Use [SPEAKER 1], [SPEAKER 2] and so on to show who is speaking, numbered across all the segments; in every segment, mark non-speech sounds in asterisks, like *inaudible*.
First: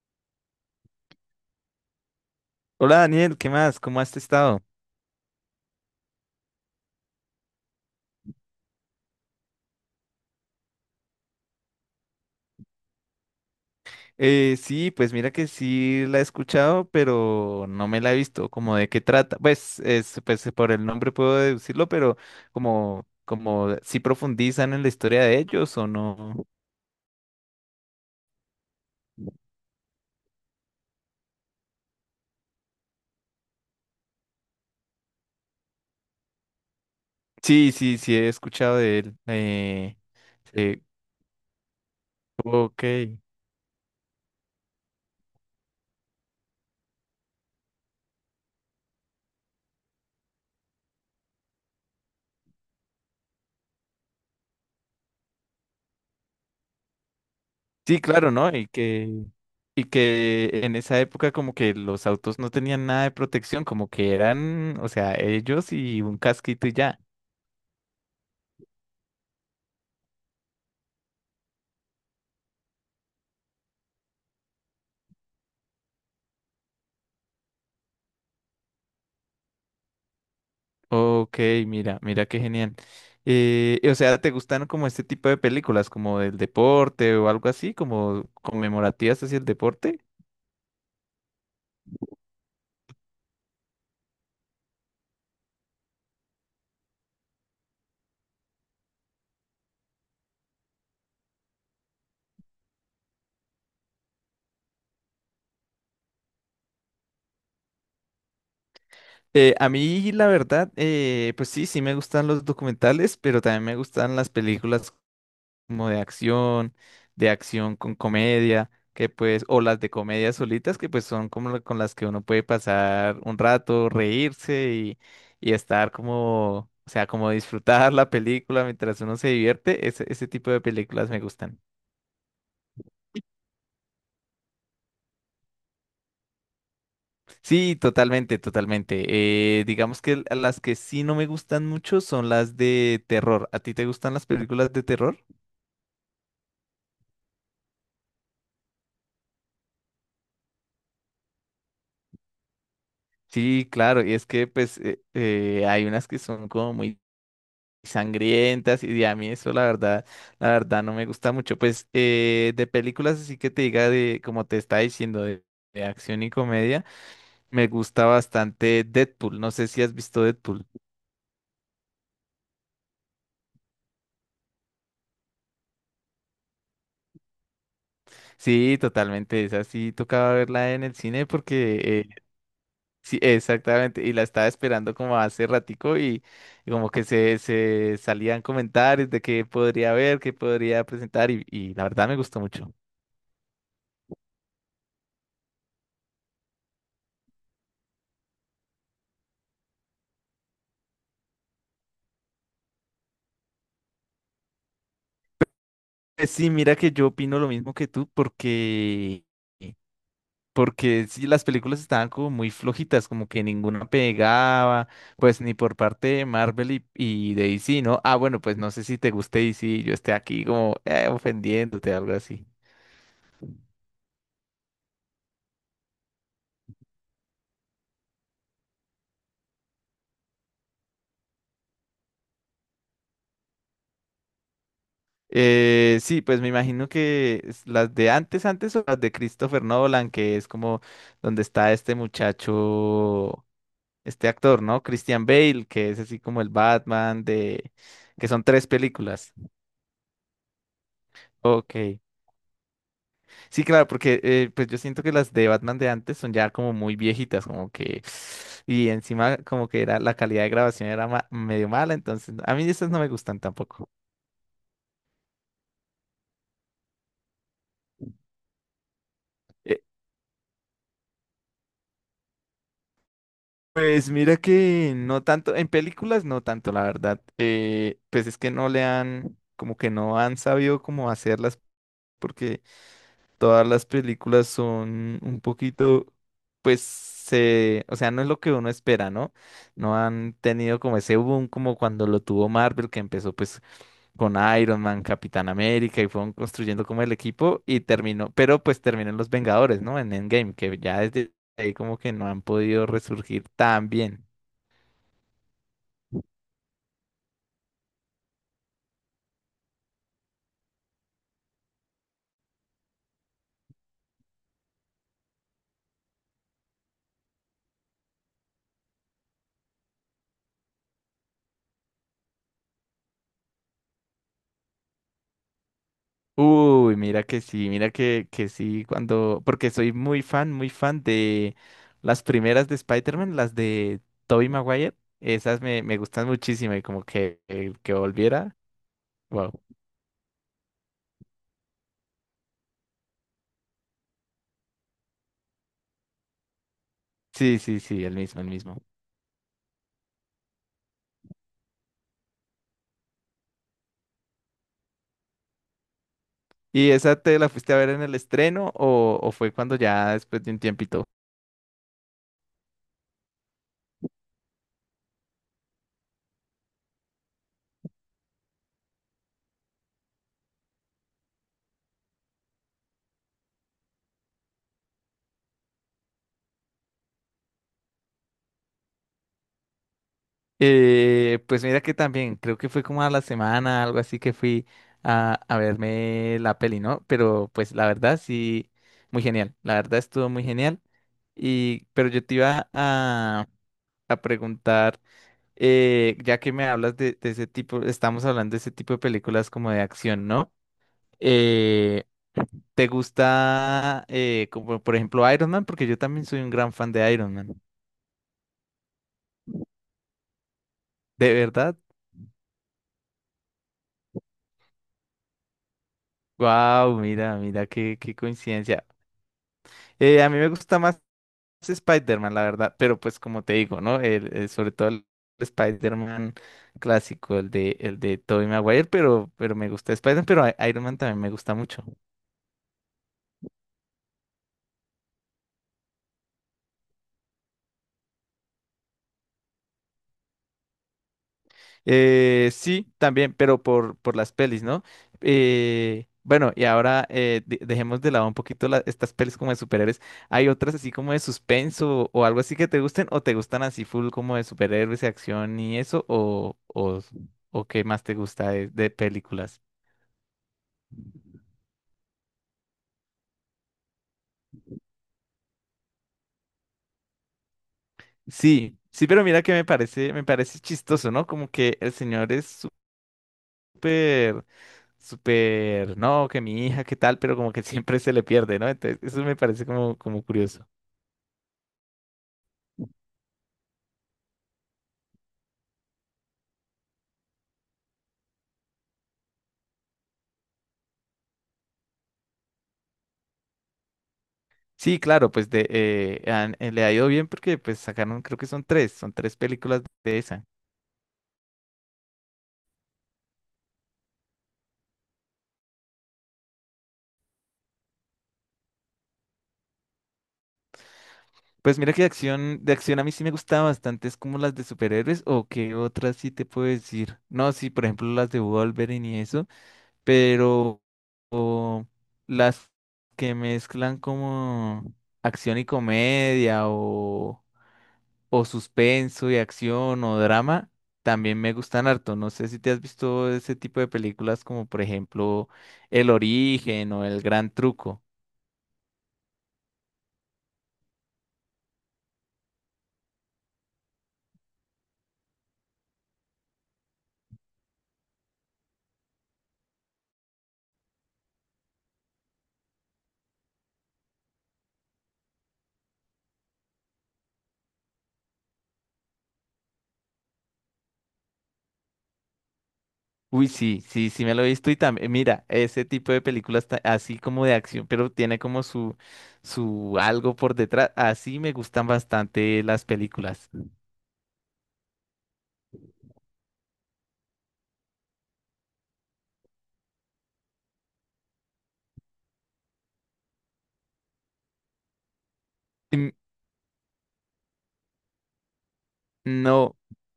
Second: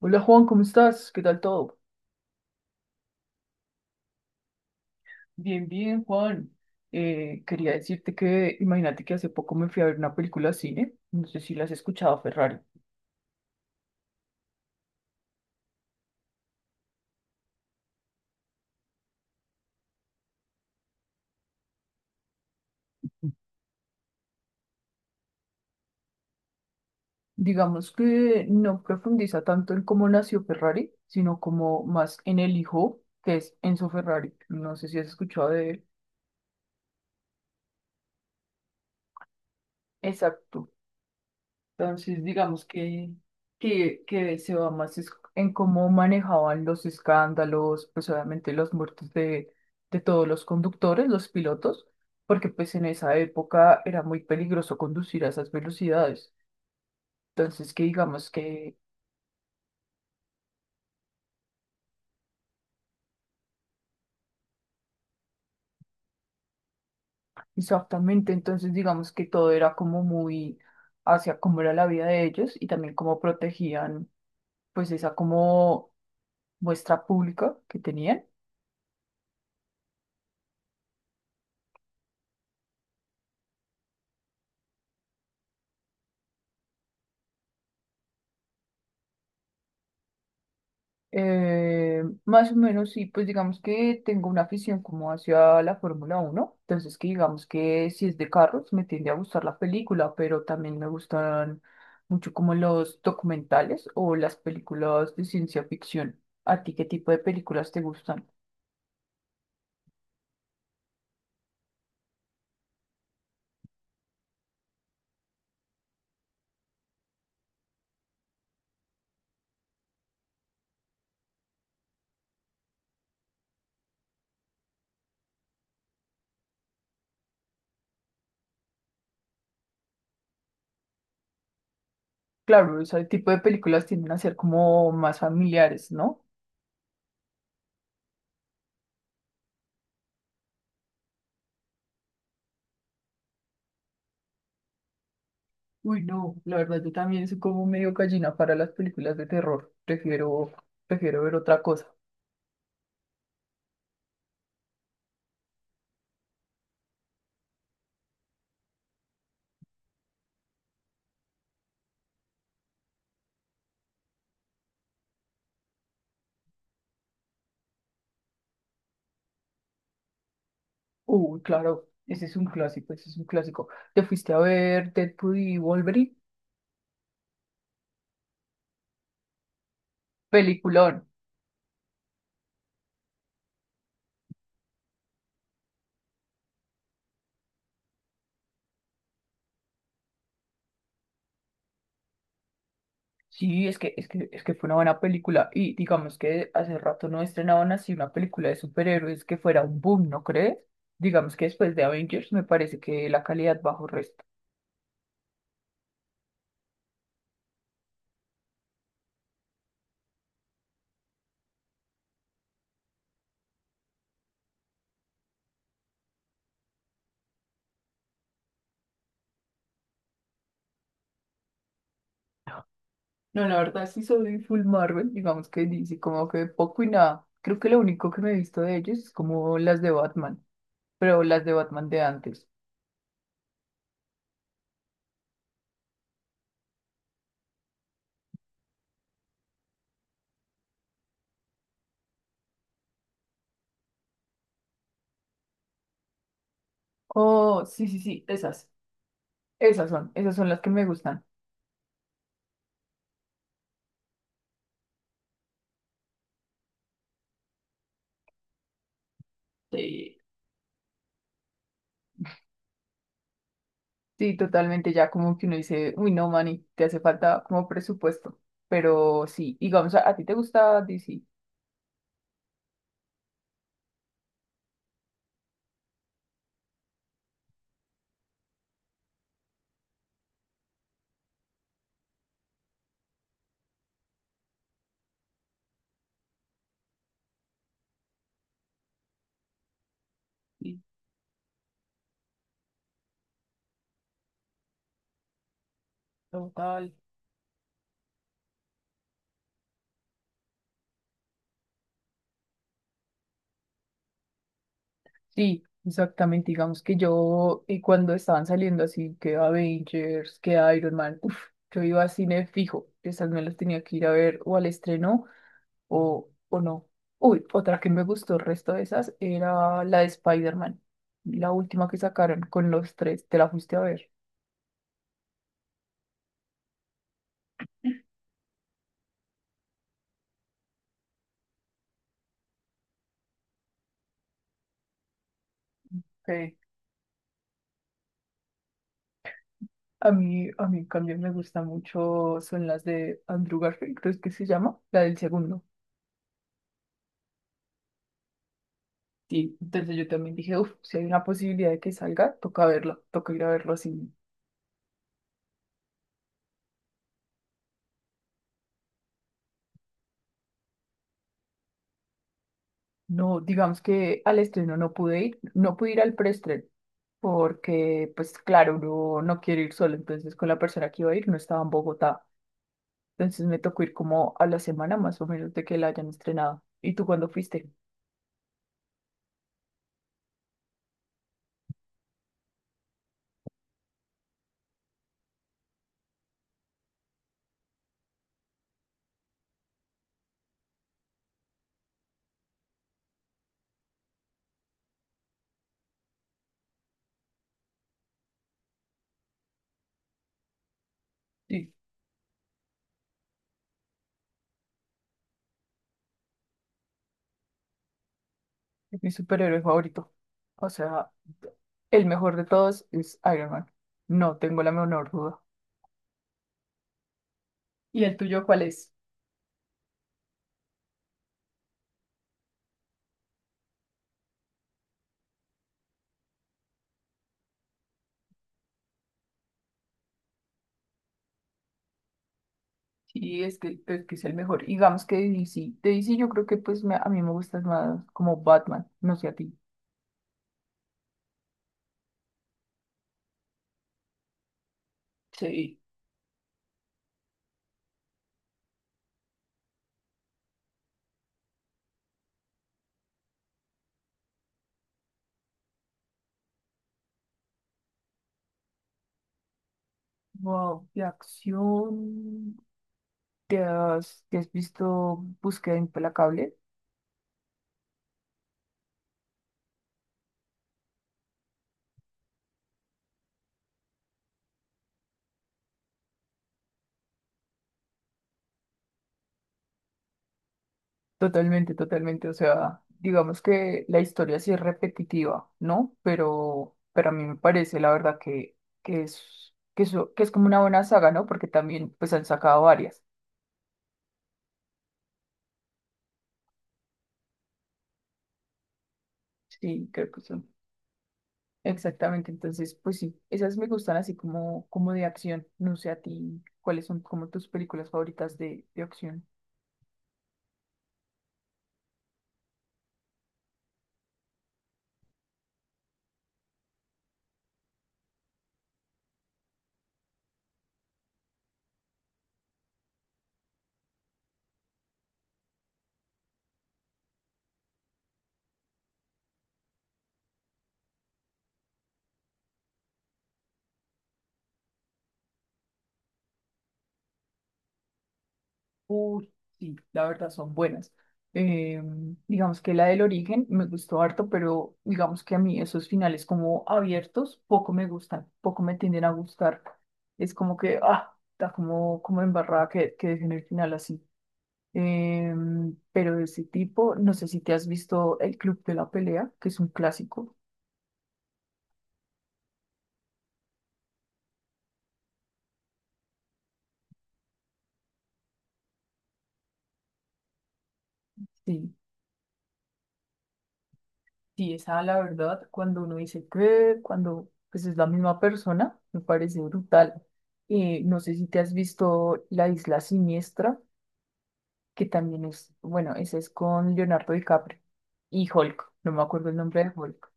[SPEAKER 1] Hola Juan, ¿cómo estás? ¿Qué tal todo?
[SPEAKER 2] Hola Daniel, ¿qué más? ¿Cómo has estado?
[SPEAKER 1] Bien, bien, Juan. Quería decirte que, imagínate que hace poco me fui a ver una película al cine, no sé si la has escuchado, Ferrari.
[SPEAKER 2] Sí, pues mira que sí la he escuchado, pero no me la he visto. ¿Como de qué trata? Pues, es, pues por el nombre puedo deducirlo, pero como, como si profundizan en la historia de ellos o no.
[SPEAKER 1] Digamos que no profundiza tanto en cómo nació Ferrari, sino como más en el hijo que es Enzo Ferrari. No sé si has escuchado de él.
[SPEAKER 2] Sí, sí, sí he escuchado de él.
[SPEAKER 1] Exacto.
[SPEAKER 2] Eh,
[SPEAKER 1] Entonces, digamos
[SPEAKER 2] ok.
[SPEAKER 1] que, que se va más en cómo manejaban los escándalos, pues obviamente las muertes de todos los conductores, los pilotos, porque pues en esa época era muy peligroso conducir a esas velocidades. Entonces, que
[SPEAKER 2] Sí,
[SPEAKER 1] digamos
[SPEAKER 2] claro, ¿no?
[SPEAKER 1] que,
[SPEAKER 2] Y que en esa época como que los autos no tenían nada de protección, como que eran, o sea, ellos y un casquito y ya.
[SPEAKER 1] exactamente, entonces digamos que todo era como muy hacia cómo era la vida de ellos y también cómo protegían pues esa como muestra pública que tenían.
[SPEAKER 2] Ok, mira, mira qué genial. O sea, ¿te gustan como este tipo de películas, como del deporte o algo así, como conmemorativas hacia el deporte?
[SPEAKER 1] Más o menos, sí, pues digamos que tengo una afición como hacia la Fórmula uno, entonces que digamos que si es de carros me tiende a gustar la película, pero también me gustan mucho como los documentales o las películas de ciencia ficción. ¿A ti qué tipo de películas te gustan?
[SPEAKER 2] A mí, la verdad, pues sí, sí me gustan los documentales, pero también me gustan las películas como de acción con comedia, que pues, o las de comedia solitas, que pues son como con las que uno puede pasar un rato, reírse y estar como, o sea, como disfrutar *laughs* la película mientras uno se divierte, ese tipo de películas me gustan.
[SPEAKER 1] Claro, ese tipo de películas tienden a ser como más familiares, ¿no?
[SPEAKER 2] Sí, totalmente, totalmente. Digamos que las que sí no me gustan mucho son las de terror. ¿A ti te gustan las películas de terror?
[SPEAKER 1] Uy, no, la verdad yo también soy como medio gallina para las películas de terror, prefiero, prefiero ver otra cosa.
[SPEAKER 2] Sí, claro, y es que pues hay unas que son como muy sangrientas y a mí eso la verdad no me gusta mucho. Pues de películas así que te diga de, como te está diciendo, de acción y comedia, me gusta bastante Deadpool. No sé si has visto Deadpool.
[SPEAKER 1] Uy, claro, ese es un clásico, ese es un clásico. ¿Te fuiste a ver Deadpool y Wolverine?
[SPEAKER 2] Sí, totalmente, esa sí tocaba verla en el
[SPEAKER 1] Peliculón.
[SPEAKER 2] cine porque sí, exactamente, y la estaba esperando como hace ratico y como que se salían comentarios de qué podría ver, qué podría presentar y la verdad me gustó mucho.
[SPEAKER 1] Sí, es que fue una buena película. Y digamos que hace rato no estrenaban así una película de superhéroes que fuera un boom, ¿no crees? Digamos que después de Avengers me parece que la calidad bajó resto.
[SPEAKER 2] Pues sí, mira que yo opino lo mismo que tú porque, eh, porque sí, las películas estaban como muy flojitas, como que ninguna pegaba, pues ni por parte de Marvel y de DC, ¿no? Ah, bueno, pues no sé si te guste DC, yo esté aquí como ofendiéndote, algo así.
[SPEAKER 1] No, la verdad sí soy full Marvel, digamos que dice como que poco y nada. Creo que lo único que me he visto de ellos es como las de Batman, pero las de Batman de antes.
[SPEAKER 2] Sí, pues me imagino que es las de antes, antes o las de Christopher Nolan, que es como donde está este muchacho, este actor, ¿no? Christian Bale, que es así como el Batman
[SPEAKER 1] Oh,
[SPEAKER 2] de...
[SPEAKER 1] sí, sí, sí,
[SPEAKER 2] que son tres
[SPEAKER 1] esas.
[SPEAKER 2] películas.
[SPEAKER 1] Esas son las que me gustan.
[SPEAKER 2] Ok. Sí, claro, porque pues yo siento que las de Batman de antes son ya como muy viejitas, como que... Y encima como que era la
[SPEAKER 1] Sí.
[SPEAKER 2] calidad de grabación era medio mala, entonces a mí esas no me gustan tampoco.
[SPEAKER 1] Sí, totalmente, ya como que uno dice, uy, no, manny te hace falta como presupuesto. Pero sí, digamos, ¿a ti te gusta DC?
[SPEAKER 2] Pues mira que no tanto, en películas no tanto, la verdad. Pues es que no le han, como que no han sabido cómo hacerlas, porque todas las películas son un poquito, pues se, o sea, no es lo que uno espera, ¿no? No han
[SPEAKER 1] Sí,
[SPEAKER 2] tenido como ese boom como cuando lo tuvo Marvel, que empezó pues con Iron Man, Capitán América y fueron construyendo
[SPEAKER 1] total.
[SPEAKER 2] como el equipo y terminó, pero pues terminó en Los Vengadores, ¿no? En Endgame, que ya desde ahí como que no han podido resurgir tan bien.
[SPEAKER 1] Sí, exactamente, digamos que yo, y cuando estaban saliendo así, que Avengers, que Iron Man, uff, yo iba a cine fijo, esas me las tenía que ir a ver o al estreno o no. Uy, otra que me gustó, el resto de esas, era la de Spider-Man, la última que sacaron con los tres, ¿te la fuiste a ver?
[SPEAKER 2] Uy, mira que sí, cuando, porque soy muy fan de las primeras de Spider-Man, las de Tobey Maguire, esas me, me gustan
[SPEAKER 1] Ok.
[SPEAKER 2] muchísimo y como que volviera, wow.
[SPEAKER 1] A mí también me gusta mucho, son las de Andrew Garfield, creo que se llama, la del segundo.
[SPEAKER 2] Sí, sí, sí, el mismo, el mismo.
[SPEAKER 1] Sí, entonces yo también dije, uff, si hay una posibilidad de que salga, toca verlo, toca ir a verlo así.
[SPEAKER 2] ¿Y esa te la fuiste a ver en el estreno o fue cuando ya después de un tiempito?
[SPEAKER 1] No, digamos que al estreno no pude ir, no pude ir al preestreno, porque, pues claro, uno no quiere ir solo, entonces con la persona que iba a ir no estaba en Bogotá. Entonces me tocó ir como a la semana más o menos de que la hayan estrenado. ¿Y tú cuándo fuiste?
[SPEAKER 2] Pues mira que también, creo que fue como a la semana, algo así que fui a verme la peli, ¿no? Pero pues la verdad sí, muy genial, la verdad estuvo muy genial. Y, pero yo te iba a preguntar, ya que me hablas de ese tipo, estamos hablando de ese tipo de películas como de acción, ¿no? Eh, ¿Te gusta, como por ejemplo, Iron Man? Porque yo también soy un gran fan de Iron Man.
[SPEAKER 1] Es mi superhéroe favorito. O sea,
[SPEAKER 2] ¿De verdad?
[SPEAKER 1] el mejor de todos es Iron Man. No tengo la menor duda.
[SPEAKER 2] Wow, mira, mira, qué,
[SPEAKER 1] ¿Y
[SPEAKER 2] qué
[SPEAKER 1] el tuyo cuál
[SPEAKER 2] coincidencia.
[SPEAKER 1] es?
[SPEAKER 2] A mí me gusta más Spider-Man, la verdad, pero pues como te digo, ¿no? Sobre todo el Spider-Man clásico, el de Tobey Maguire, pero me gusta Spider-Man, pero Iron Man también me gusta mucho.
[SPEAKER 1] Sí, es que es el mejor. Digamos que de DC. De DC yo creo que a mí me gusta más como Batman. No sé a ti.
[SPEAKER 2] Sí, también, pero por las pelis, ¿no?
[SPEAKER 1] Sí.
[SPEAKER 2] Bueno, y ahora dejemos de lado un poquito estas pelis como de superhéroes. ¿Hay otras así como de suspenso o algo así que te gusten o te gustan así full como de superhéroes y acción y eso o qué más te gusta de películas?
[SPEAKER 1] Wow, de acción. ¿Te has visto Búsqueda Implacable?
[SPEAKER 2] Sí, sí, pero mira que me parece chistoso, ¿no? Como que el señor es súper, súper, no, que mi hija, qué tal, pero como que *laughs* siempre se le pierde, ¿no? Entonces, eso me parece como, como curioso.
[SPEAKER 1] Totalmente, totalmente. O sea, digamos que la historia sí es repetitiva, ¿no? Pero a mí me parece, la verdad, que, que es como una buena saga, ¿no? Porque también, pues, han sacado varias.
[SPEAKER 2] Sí, claro, pues de, le ha ido bien porque pues sacaron, creo que son tres películas
[SPEAKER 1] Sí, creo
[SPEAKER 2] de
[SPEAKER 1] que
[SPEAKER 2] esa.
[SPEAKER 1] son. Exactamente. Entonces, pues sí, esas me gustan así como, como de acción. No sé a ti, ¿cuáles son como tus películas favoritas de acción?
[SPEAKER 2] Pues mira que de acción a mí sí me gustaba bastante, es como las de superhéroes o qué otras sí te puedo decir. No, sí, por ejemplo las de Wolverine y eso, pero o las que mezclan como acción y comedia o suspenso y acción o drama, también me gustan harto. No sé si te has visto ese tipo de películas como por ejemplo El Origen o El Gran Truco.
[SPEAKER 1] Uy, sí, la verdad son buenas. Eh, digamos que la del origen me gustó harto, pero digamos que a mí esos finales como abiertos poco me gustan, poco me tienden a gustar. Es como que, ah, está como, como embarrada que dejen el final así. Eh, pero de ese tipo, no sé si te has visto El Club de la Pelea, que es un clásico.
[SPEAKER 2] Uy, sí, sí, sí me lo he visto y también, mira, ese tipo de películas así como de acción, pero tiene como su algo por detrás. Así me
[SPEAKER 1] Sí.
[SPEAKER 2] gustan bastante las películas.
[SPEAKER 1] Sí, esa la verdad, cuando uno dice que, cuando pues es la misma persona, me parece brutal. No sé si te has visto La Isla Siniestra, que también es, bueno,
[SPEAKER 2] Mm,
[SPEAKER 1] esa es con Leonardo DiCaprio y Hulk, no me acuerdo el nombre de
[SPEAKER 2] no.
[SPEAKER 1] Hulk.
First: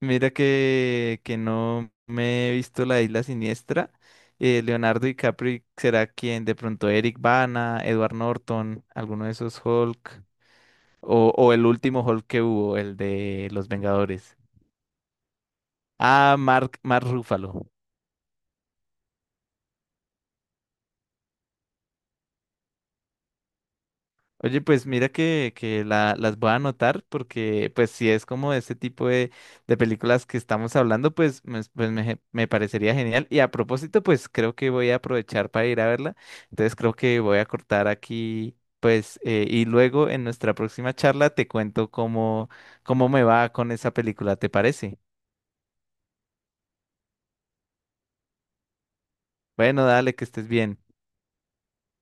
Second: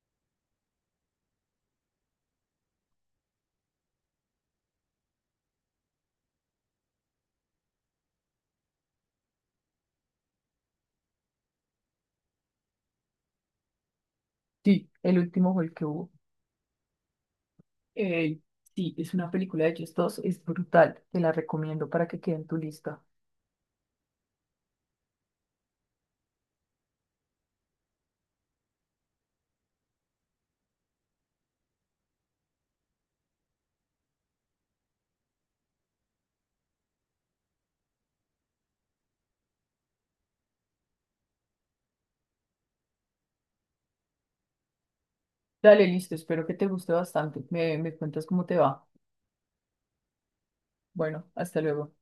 [SPEAKER 2] Mira que no me he visto La Isla Siniestra. Leonardo DiCaprio será quien, de pronto Eric Bana, Edward Norton, alguno de esos Hulk, o el último Hulk que hubo, el de Los Vengadores.
[SPEAKER 1] Sí, el último Hulk que hubo.
[SPEAKER 2] Ah, Mark, Mark Ruffalo.
[SPEAKER 1] Eh, sí, es una película de ellos dos, es brutal, te la recomiendo para que quede en tu lista.
[SPEAKER 2] Oye, pues mira que las voy a anotar porque pues si es como este tipo de películas que estamos hablando, pues me parecería genial. Y a propósito, pues creo que voy a aprovechar para ir a verla. Entonces creo que voy a cortar aquí, pues, y luego en nuestra próxima charla te cuento cómo, cómo me va con esa película, ¿te parece?
[SPEAKER 1] Dale, listo, espero que te guste bastante. Me cuentas cómo te va.
[SPEAKER 2] Bueno, dale, que estés bien.
[SPEAKER 1] Bueno, hasta luego.